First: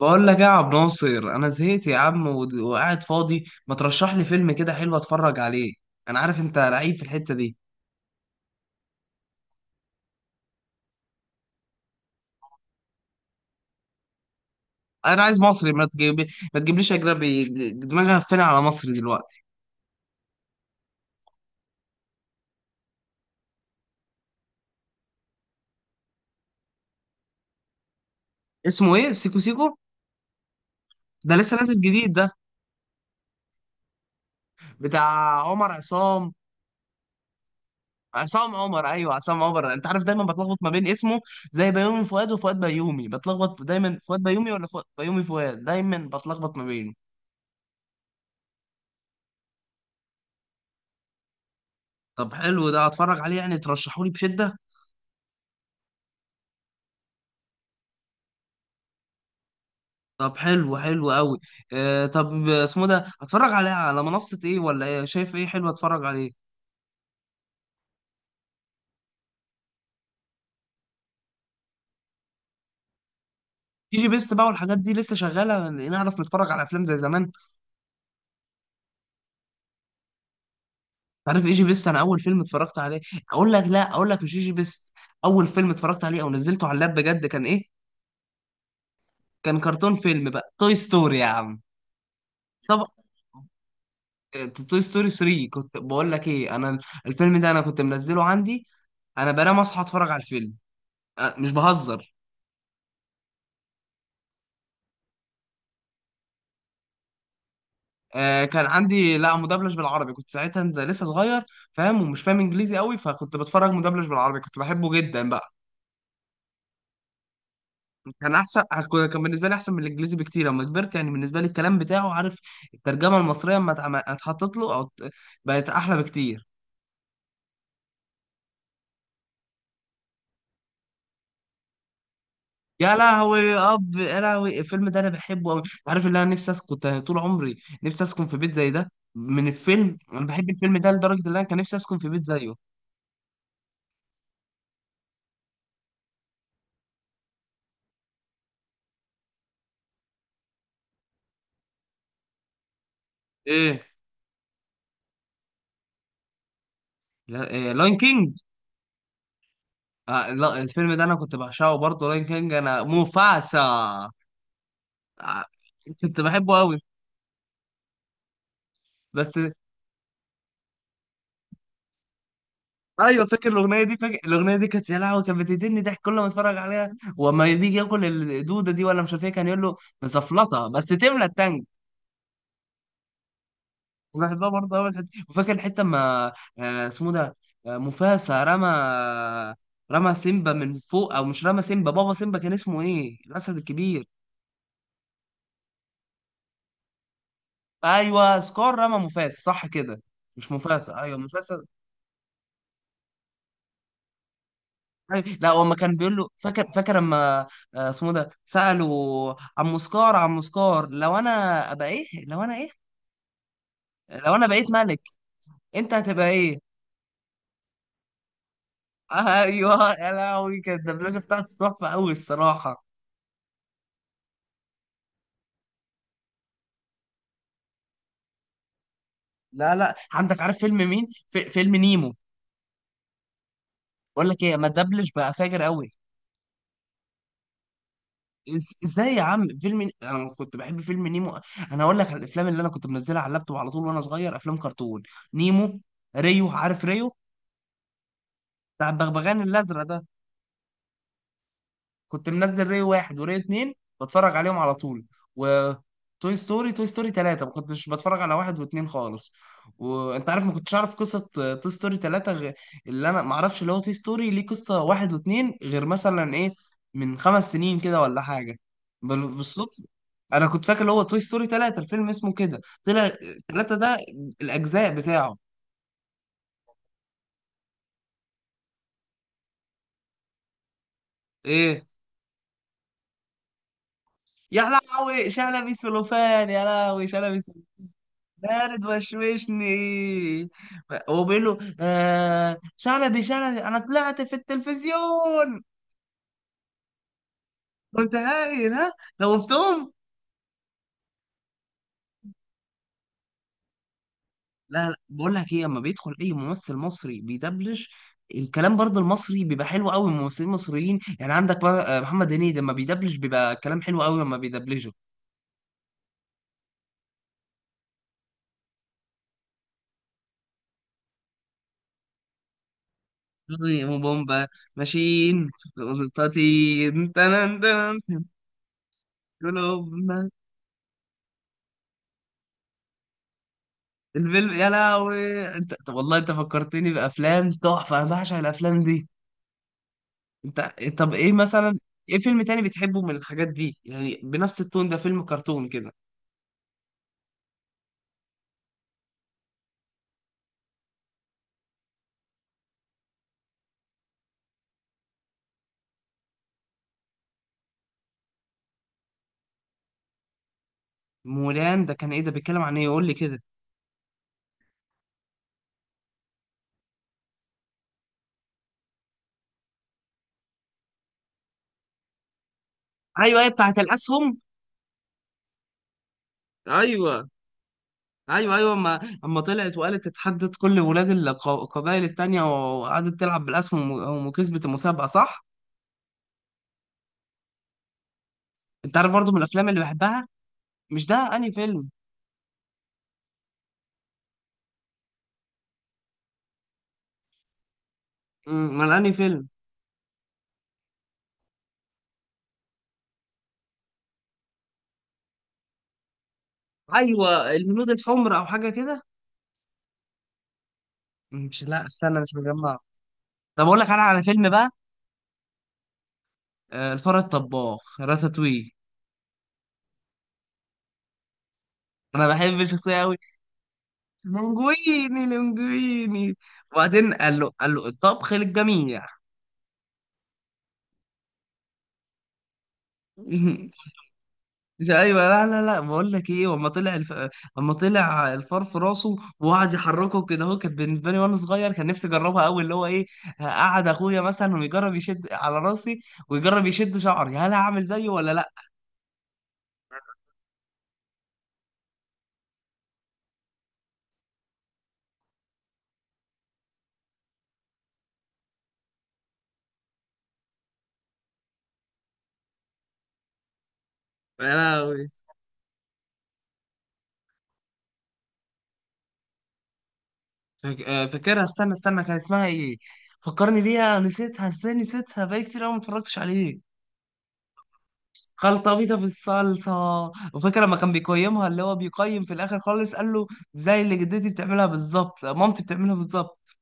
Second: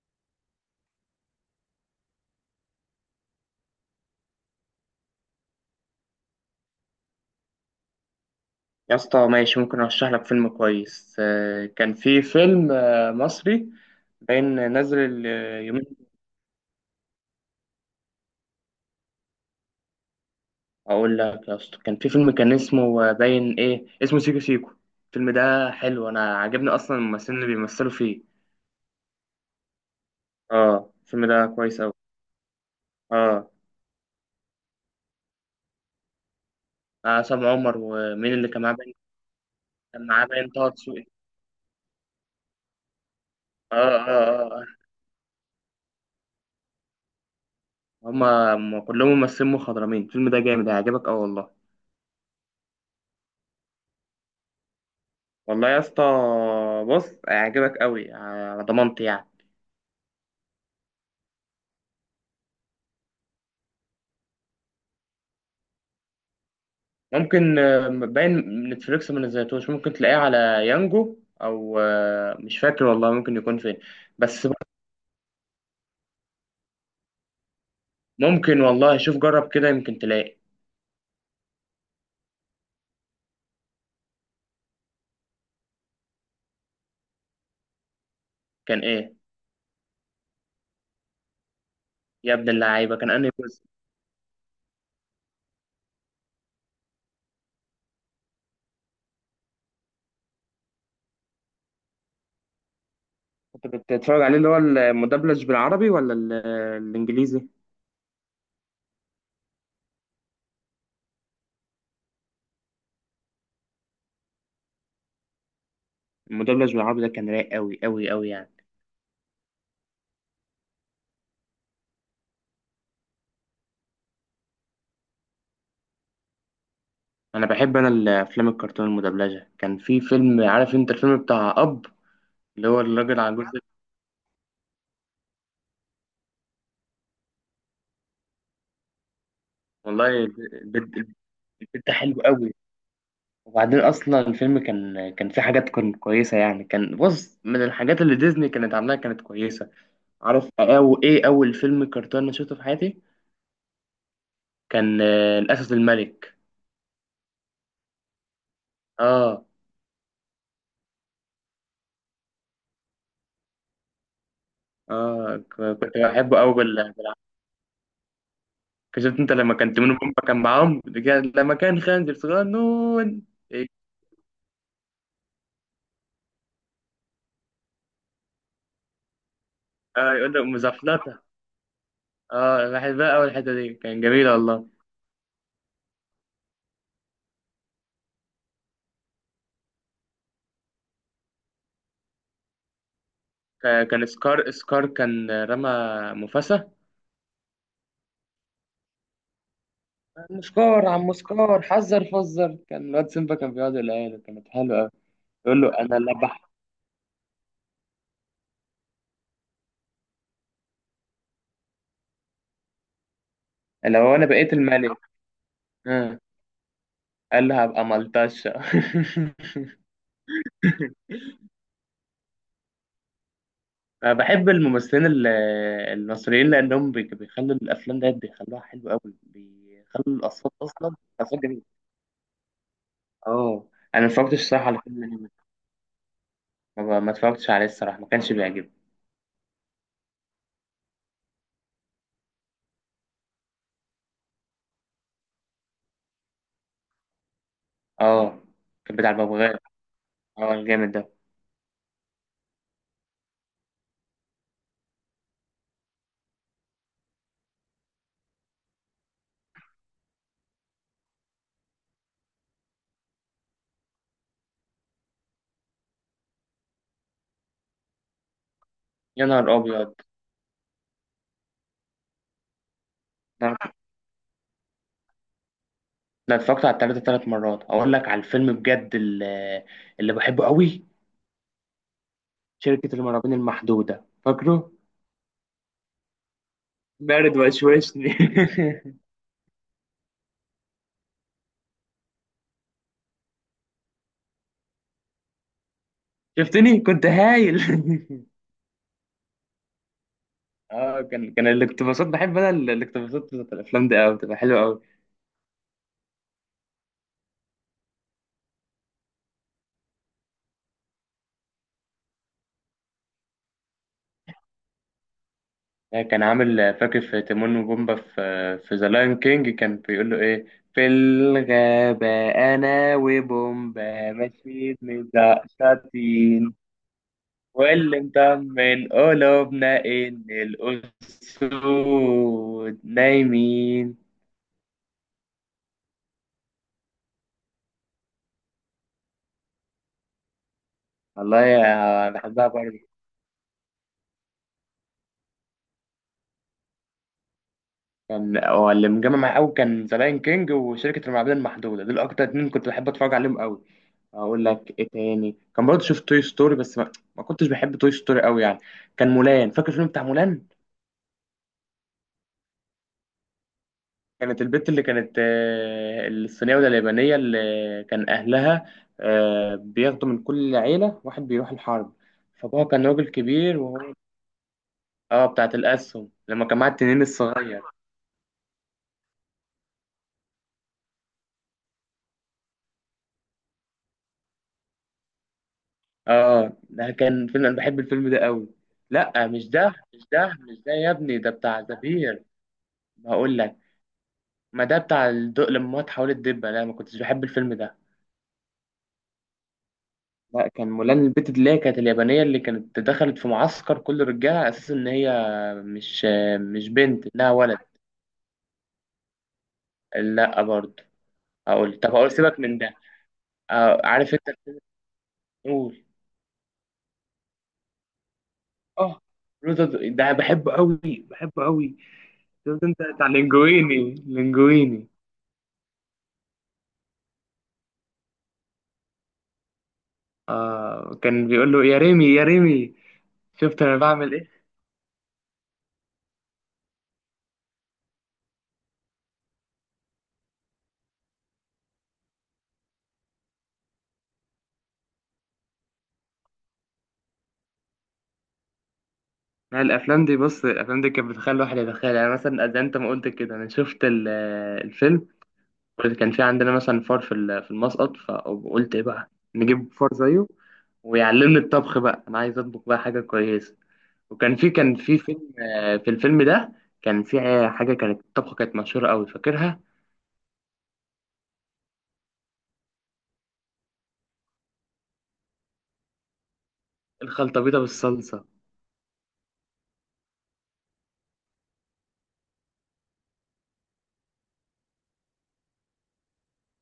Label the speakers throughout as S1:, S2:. S1: بقول لك ايه يا عبد ناصر. انا زهقت يا عم، وقاعد فاضي، ما ترشح لي فيلم كده حلو اتفرج عليه؟ انا عارف انت لعيب في الحتة دي.
S2: يا اسطى ماشي. ممكن ارشح لك فيلم كويس. كان في فيلم مصري باين نازل
S1: انا عايز مصري، ما
S2: اليومين.
S1: تجيب ما تجيبليش اجنبي. دماغي هفاني على مصري دلوقتي.
S2: اقول لك يا اسطى، كان في فيلم كان اسمه باين ايه اسمه سيكو سيكو. الفيلم ده حلو، انا عجبني اصلا الممثلين اللي بيمثلوا فيه.
S1: اسمه ايه؟ سيكو سيكو؟
S2: اه الفيلم
S1: ده
S2: ده
S1: لسه نازل
S2: كويس اوي.
S1: جديد ده؟
S2: اه.
S1: بتاع عمر عصام،
S2: عصام عمر ومين اللي
S1: عصام
S2: كان معاه
S1: عمر.
S2: باين؟
S1: ايوه عصام عمر، انت عارف
S2: كان
S1: دايما
S2: معاه باين
S1: بتلخبط
S2: طه
S1: ما بين
S2: دسوقي.
S1: اسمه، زي بيومي فؤاد وفؤاد بيومي، بتلخبط
S2: اه
S1: دايما فؤاد
S2: اه
S1: بيومي ولا فؤاد
S2: اه.
S1: بيومي فؤاد، دايما بتلخبط ما بينه.
S2: هما هما كلهم ممثلين مخضرمين، الفيلم ده جامد هيعجبك اوي والله.
S1: طب حلو، ده اتفرج عليه يعني؟ ترشحولي بشدة.
S2: والله يا اسطى، بص هيعجبك اوي على ضمانتي يعني.
S1: طب حلو، حلو قوي. آه طب اسمه ده، هتفرج عليها على منصة ايه ولا ايه؟ شايف ايه حلو اتفرج عليه؟
S2: ممكن باين نتفليكس ما نزلتوش، ممكن تلاقيه على يانجو، او مش فاكر والله ممكن يكون فين.
S1: ايجي بيست بقى
S2: بس
S1: والحاجات دي لسه شغالة؟ نعرف نتفرج على افلام زي زمان؟
S2: ممكن والله، شوف جرب كده يمكن تلاقي.
S1: عارف ايجي بيست، انا اول فيلم اتفرجت عليه، اقول لك لا اقول لك مش ايجي بيست. اول فيلم اتفرجت عليه او نزلته على اللاب بجد كان ايه؟
S2: كان ايه؟
S1: كان كرتون، فيلم بقى توي ستوري يا عم.
S2: يا ابن
S1: طب
S2: اللعيبه كان انهي جزء؟
S1: توي ستوري 3، كنت بقول لك ايه انا. الفيلم ده انا كنت منزله عندي، انا بنام اصحى اتفرج على الفيلم. مش بهزر.
S2: كنت بتتفرج عليه اللي هو المدبلج بالعربي ولا الانجليزي؟
S1: كان عندي، لا مدبلج بالعربي، كنت ساعتها لسه صغير فاهم ومش فاهم انجليزي قوي، فكنت بتفرج مدبلج بالعربي، كنت بحبه جدا بقى.
S2: المدبلج بالعربي ده كان رايق قوي قوي قوي
S1: كان
S2: يعني.
S1: احسن، كان بالنسبه لي احسن من الانجليزي بكتير لما كبرت، يعني بالنسبه لي الكلام بتاعه، عارف، الترجمه المصريه اما اتحطت له، بقت احلى بكتير.
S2: انا بحب انا الافلام الكرتون المدبلجه. كان في فيلم عارف انت، الفيلم بتاع اب، اللي هو
S1: يا
S2: الراجل على
S1: لهوي
S2: الجزء.
S1: اب، يا لهوي الفيلم ده انا بحبه قوي. عارف اللي انا نفسي اسكن، كنت طول عمري نفسي اسكن في بيت زي ده من الفيلم،
S2: والله
S1: انا بحب
S2: البيت
S1: الفيلم ده لدرجه ان انا كان نفسي
S2: البيت ده
S1: اسكن في
S2: حلو
S1: بيت
S2: قوي.
S1: زيه.
S2: وبعدين اصلا الفيلم كان فيه حاجات كانت كويسه يعني. كان بص، من الحاجات اللي ديزني كانت عاملاها كانت كويسه. عارف او ايه اول فيلم كرتون انا شفته في حياتي؟
S1: ايه؟
S2: كان الاسد الملك.
S1: إيه لاين كينج.
S2: اه.
S1: آه لا، الفيلم ده انا كنت بعشقه برضه، راين كينج، انا موفاسا.
S2: اه، كنت
S1: كنت
S2: بحبه
S1: بحبه
S2: قوي
S1: قوي.
S2: شفت انت
S1: بس
S2: لما كان تيمون وبومبا كان معاهم لما كان خنزير صغنون.
S1: ايوه، فاكر
S2: إيه.
S1: الاغنيه دي، فاكر الاغنيه دي كانت، يا لهوي كانت بتقتلني ضحك كل ما اتفرج عليها. وما بيجي ياكل الدوده دي، ولا مش عارف ايه كان يقول له
S2: اه يقول له
S1: زفلطه بس
S2: مزفلطه.
S1: تملى التانك.
S2: اه بحبها، اول الحته دي كان
S1: كنت
S2: جميله
S1: بحبها
S2: والله.
S1: برضه قوي الحتة دي. وفاكر الحته اما آه، اسمه ده آه، موفاسا رمى، رمى سيمبا من فوق، او مش رمى سيمبا، بابا سيمبا كان اسمه ايه؟ الاسد الكبير.
S2: كان سكار كان رمى مفاسة.
S1: ايوه سكار رمى موفاسا، صح كده.
S2: عم
S1: مش
S2: سكار
S1: موفاسا،
S2: عم
S1: ايوه
S2: سكار
S1: موفاسا.
S2: حذر فزر، كان الواد سيمبا كان بيقعد يقولها له، كانت حلوه قوي.
S1: أيوة، لا
S2: يقول
S1: هو
S2: له
S1: ما كان
S2: انا اللي
S1: بيقول له، فاكر فاكر لما آه، اسمه ده سألوا عم سكار، عم سكار لو انا ابقى ايه، لو انا ايه،
S2: لو انا
S1: لو انا
S2: بقيت
S1: بقيت
S2: الملك.
S1: ملك انت
S2: آه.
S1: هتبقى ايه؟
S2: قال له هبقى ملطشه.
S1: ايوه، يا لهوي كانت الدبلجه بتاعته تحفه قوي الصراحه.
S2: انا بحب الممثلين المصريين لانهم بيخلوا الافلام ديت بيخلوها حلوه قوي،
S1: لا لا
S2: بيخلوا
S1: عندك،
S2: الاصوات
S1: عارف فيلم
S2: اصلا
S1: مين؟
S2: اصوات
S1: في
S2: جميله.
S1: فيلم نيمو،
S2: اه. انا ما
S1: بقول
S2: اتفرجتش
S1: لك ايه، ما
S2: الصراحه على فيلم
S1: الدبلج
S2: الانمي.
S1: بقى فاجر قوي.
S2: ما اتفرجتش عليه الصراحه، ما كانش بيعجبني.
S1: ازاي يا عم، فيلم انا كنت بحب فيلم نيمو. انا اقول لك على الافلام اللي انا كنت منزلها على اللابتوب على طول وانا صغير، افلام كرتون، نيمو، ريو، عارف ريو
S2: اه
S1: بتاع
S2: كان بتاع
S1: البغبغان
S2: الببغاء،
S1: الازرق ده؟
S2: اه الجامد ده.
S1: كنت منزل ري واحد وري اتنين، بتفرج عليهم على طول. و توي ستوري، توي ستوري تلاتة ما كنتش بتفرج على واحد واتنين خالص. وانت عارف، ما كنتش اعرف قصة توي ستوري تلاتة غ... اللي انا ما اعرفش اللي هو توي ستوري ليه قصة واحد واتنين غير، مثلا ايه، من خمس سنين كده ولا حاجة،
S2: يا نهار
S1: بالصدفة.
S2: ابيض.
S1: انا كنت فاكر اللي هو توي ستوري تلاتة الفيلم اسمه كده، طلع تلاتة ده الاجزاء بتاعه.
S2: لا اتفرجت على التلاتة تلات مرات. اقول لك على الفيلم بجد اللي بحبه قوي،
S1: ايه؟
S2: شركة المرابين المحدودة
S1: يا
S2: فاكره؟
S1: لهوي شلبي سلوفان، يا لهوي
S2: برد
S1: شلبي.
S2: وشوشني.
S1: بارد وشوشني. وبيقول له آه شلبي شلبي انا طلعت في التلفزيون.
S2: شفتني كنت هايل.
S1: كنت هايل، ها؟ خوفتهم.
S2: اه كان الاقتباسات بحب انا الاقتباسات بتاعت الافلام دي قوي بتبقى حلوه قوي.
S1: لا لا بقول لك ايه، اما بيدخل اي ممثل مصري بيدبلج الكلام، برضه المصري بيبقى حلو قوي، ممثلين مصريين. يعني عندك بقى، محمد هنيدي لما بيدبلج بيبقى كلام حلو قوي لما بيدبلجه.
S2: كان عامل فاكر في تيمون وبومبا في ذا لاين كينج كان بيقول له ايه في الغابة؟ أنا
S1: أيوة،
S2: وبومبا
S1: بومبا
S2: ماشيين
S1: ماشيين
S2: مزقشطين،
S1: قطاطين تنن
S2: واللي
S1: تنن،
S2: مطمن قلوبنا إن
S1: قلوبنا.
S2: الأسود نايمين.
S1: الفيلم يا لهوي، انت طب والله انت فكرتني بافلام تحفه، انا بعشق الافلام دي. انت طب ايه
S2: والله
S1: مثلا؟
S2: يا
S1: ايه فيلم
S2: بحبها
S1: تاني
S2: برضه.
S1: بتحبه من الحاجات دي، يعني بنفس التون ده، فيلم كرتون كده؟
S2: كان هو اللي مجمع معايا أوي، كان ذا لاين كينج وشركة المعابد المحدودة، دول أكتر اتنين كنت بحب أتفرج عليهم أوي. أقول لك إيه تاني كان برضه؟ شفت توي ستوري بس ما كنتش بحب توي ستوري أوي يعني. كان مولان، فاكر الفيلم بتاع مولان؟
S1: مولان ده كان ايه؟ ده بيتكلم عن ايه يقول لي كده.
S2: كانت البت اللي كانت الصينية ولا اليابانية اللي كان أهلها بياخدوا من كل عيلة واحد بيروح الحرب، فأبوها كان راجل
S1: ايوه ايوه
S2: كبير
S1: بتاعت
S2: وهو.
S1: الاسهم.
S2: اه بتاعت الأسهم، لما كان معاه التنين
S1: ايوه،
S2: الصغير.
S1: ايوه ايوه اما، اما طلعت وقالت، اتحدت كل ولاد القبائل التانية، وقعدت تلعب بالاسهم وكسبت المسابقه، صح.
S2: اه، ده كان فيلم أنا بحب الفيلم ده قوي.
S1: انت عارف
S2: لا
S1: برضو من
S2: مش
S1: الافلام
S2: ده
S1: اللي
S2: مش ده
S1: بحبها.
S2: مش ده، يا
S1: مش ده،
S2: ابني ده
S1: انهي
S2: بتاع
S1: فيلم؟
S2: زبير. بقول لك، ما ده بتاع الدق لما هو اتحولت دبة، لا ما كنتش بحب الفيلم ده.
S1: امال انهي فيلم؟
S2: لا كان مولان، البت اللي هي كانت اليابانية اللي كانت دخلت في معسكر كل رجالة على أساس إن هي مش مش بنت، إنها
S1: ايوه
S2: ولد.
S1: الهنود الحمر او حاجه كده.
S2: لا برضه.
S1: مش،
S2: أقول
S1: لا
S2: طب أقول
S1: استنى، مش
S2: سيبك من ده.
S1: مجمع. طب اقول لك انا
S2: عارف
S1: على
S2: أنت؟
S1: فيلم بقى،
S2: بتقول.
S1: الفار الطباخ راتاتوي.
S2: آه لوتو ده بحبه قوي بحبه قوي.
S1: انا بحب
S2: شفت أنت
S1: الشخصيه
S2: بتاع
S1: قوي.
S2: لينجويني لينجويني.
S1: لونجويني، لونجويني. وبعدين قال له، قال له الطبخ للجميع.
S2: آه كان بيقول له يا ريمي يا ريمي. شفت أنا بعمل إيه؟
S1: مش ايوه لا لا لا، بقول لك ايه، وأما طلع الف... اما طلع الفار في راسه وقعد يحركه كده، هو كان بالنسبه لي وانا صغير كان نفسي اجربها قوي، اللي هو ايه، قعد اخويا مثلا ويجرب يشد على راسي ويجرب يشد شعري، هل هعمل زيه ولا لا.
S2: لا الأفلام دي بص، الأفلام دي كانت بتخلي الواحد يتخيل يعني مثلا، زي أنت ما قلت كده أنا شفت الفيلم. كان في عندنا مثلا فار في في المسقط، فقلت ايه بقى؟ نجيب فار زيه ويعلمني الطبخ بقى، انا عايز اطبخ بقى حاجه كويسه. وكان في كان
S1: لا
S2: في فيلم، في الفيلم ده كان في حاجه كانت الطبخه كانت مشهوره قوي فاكرها؟
S1: فاكرها، استنى استنى، كان اسمها ايه؟ فكرني بيها، نسيتها ازاي؟ نسيتها بقالي كتير قوي ما اتفرجتش عليه.
S2: الخلطه بيضه بالصلصه.
S1: خلطة بيضة في الصلصة. وفاكر لما كان بيقيمها، اللي هو بيقيم في الآخر خالص قال له زي اللي جدتي بتعملها بالظبط، مامتي بتعملها بالظبط.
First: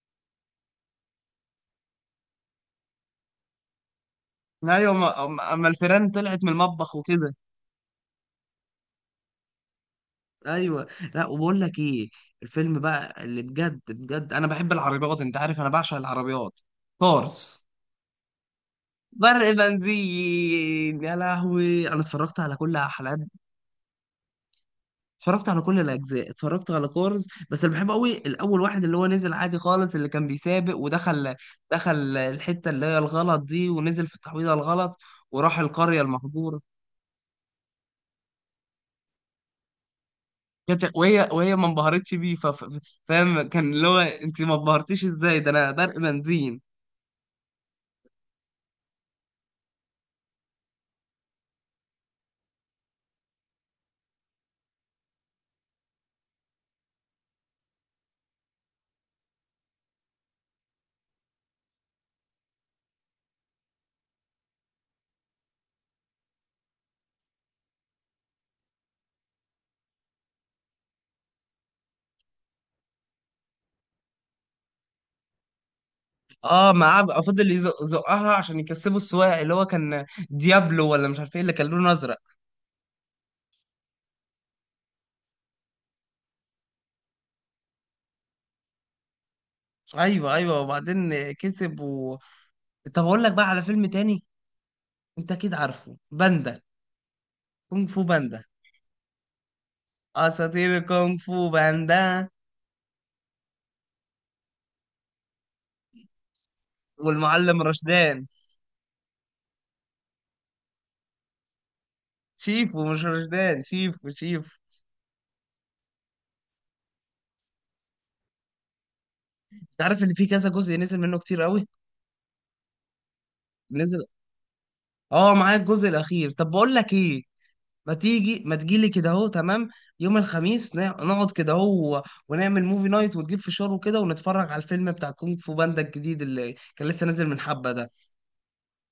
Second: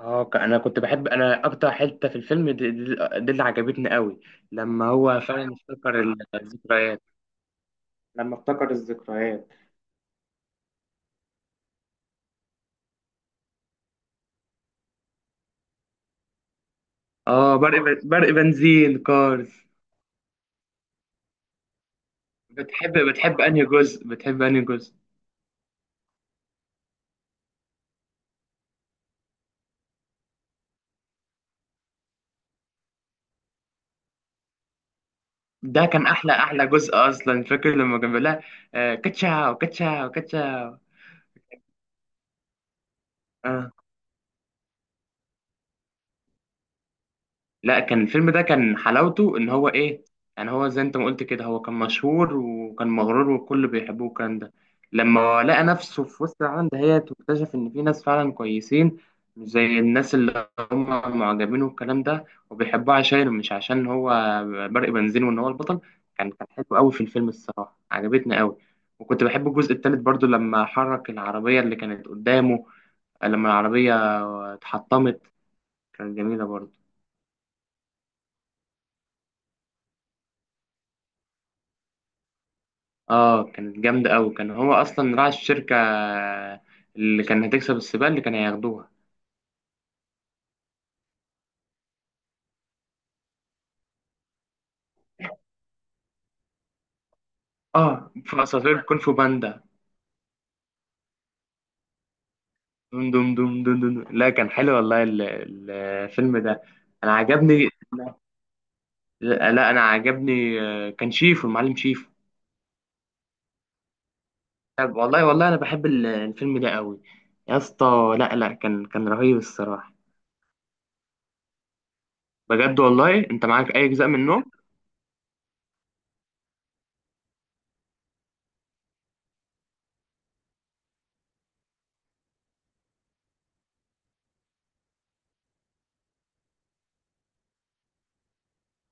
S2: اه انا كنت بحب انا اكتر حته في الفيلم دي اللي عجبتني قوي، لما
S1: أيوة
S2: هو
S1: أما،
S2: فعلا
S1: أما
S2: افتكر
S1: الفيران طلعت من المطبخ
S2: الذكريات،
S1: وكده.
S2: لما افتكر الذكريات.
S1: أيوة. لا وبقول لك إيه، الفيلم بقى اللي بجد بجد أنا بحب العربيات، أنت عارف أنا بعشق العربيات،
S2: اه
S1: كورس.
S2: برق بنزين
S1: برق
S2: كارز.
S1: بنزين، يا لهوي أنا اتفرجت على كل
S2: بتحب
S1: حلقات،
S2: بتحب انهي جزء؟ بتحب انهي جزء؟
S1: اتفرجت على كل الاجزاء، اتفرجت على كورز، بس اللي بحبه قوي الاول، واحد، اللي هو نزل عادي خالص، اللي كان بيسابق ودخل، دخل الحته اللي هي الغلط دي، ونزل في التحويضه الغلط، وراح
S2: ده
S1: القريه
S2: كان احلى
S1: المهجوره.
S2: احلى جزء اصلا، فاكر لما كان بيقول لها كاتشاو كاتشاو كاتشاو.
S1: كانت، وهي وهي ما انبهرتش بيه، فاهم،
S2: آه.
S1: كان اللي هو انت ما انبهرتيش ازاي، ده انا برق بنزين.
S2: لا كان الفيلم ده كان حلاوته ان هو ايه يعني، هو زي انت ما قلت كده، هو كان مشهور وكان مغرور والكل بيحبوه الكلام ده. لما لقى نفسه في وسط العالم دهيت واكتشف ان في ناس فعلا كويسين، مش زي الناس اللي هم معجبين والكلام ده، وبيحبوه عشان مش عشان هو برق بنزين وان هو البطل. كان حلو قوي في الفيلم الصراحه، عجبتني قوي. وكنت بحب الجزء التالت برضو، لما حرك العربيه اللي كانت قدامه، لما العربيه اتحطمت. كانت جميله
S1: اه،
S2: برضو.
S1: معاه بقى فضل يزقها عشان يكسبوا السواق اللي هو كان ديابلو، ولا مش عارف ايه اللي كان لونه ازرق.
S2: اه، كانت جامدة أوي، كان هو أصلا راعي الشركة اللي كان هتكسب السباق اللي كانوا هياخدوها.
S1: ايوه ايوه وبعدين كسب و... طب اقول لك بقى على فيلم تاني، انت اكيد عارفه باندا، كونغ فو
S2: اه
S1: باندا،
S2: في أساطير كونغ فو باندا.
S1: اساطير كونغ فو باندا.
S2: دم دم دم دم دم دم. لا كان حلو والله الفيلم ده، أنا
S1: والمعلم
S2: عجبني.
S1: رشدان،
S2: لا لا، أنا عجبني. كان شيفو المعلم شيفو.
S1: شيفو، مش رشدان شيفو شيفو.
S2: طب والله والله أنا بحب الفيلم ده أوي، يا اسطى. لا لا كان رهيب
S1: انت
S2: الصراحة.
S1: عارف ان في كذا جزء نزل منه كتير قوي.
S2: بجد والله أنت معاك أي
S1: نزل.
S2: أجزاء منه؟
S1: اه معايا الجزء الاخير. طب بقول لك ايه، ما تيجي ما تجيلي كده اهو، تمام. يوم الخميس نقعد كده اهو ونعمل موفي نايت ونجيب فشار وكده ونتفرج على الفيلم بتاع كونغ فو باندا الجديد اللي كان لسه نازل من حبة ده.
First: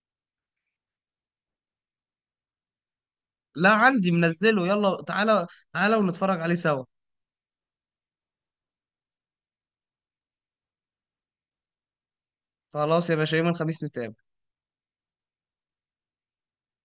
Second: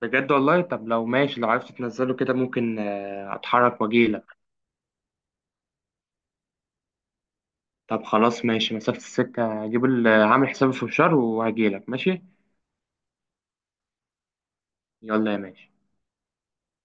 S2: بجد والله، طب لو ماشي، لو عرفت تنزله كده ممكن
S1: لا
S2: أتحرك
S1: عندي
S2: وأجيلك.
S1: منزله، يلا تعالى، تعالى ونتفرج عليه سوا.
S2: طب خلاص ماشي، مسافة السكة هجيب عامل حسابي في الشر وهجيلك ماشي.
S1: خلاص يا باشا، يوم الخميس نتقابل.
S2: يلا يا ماشي.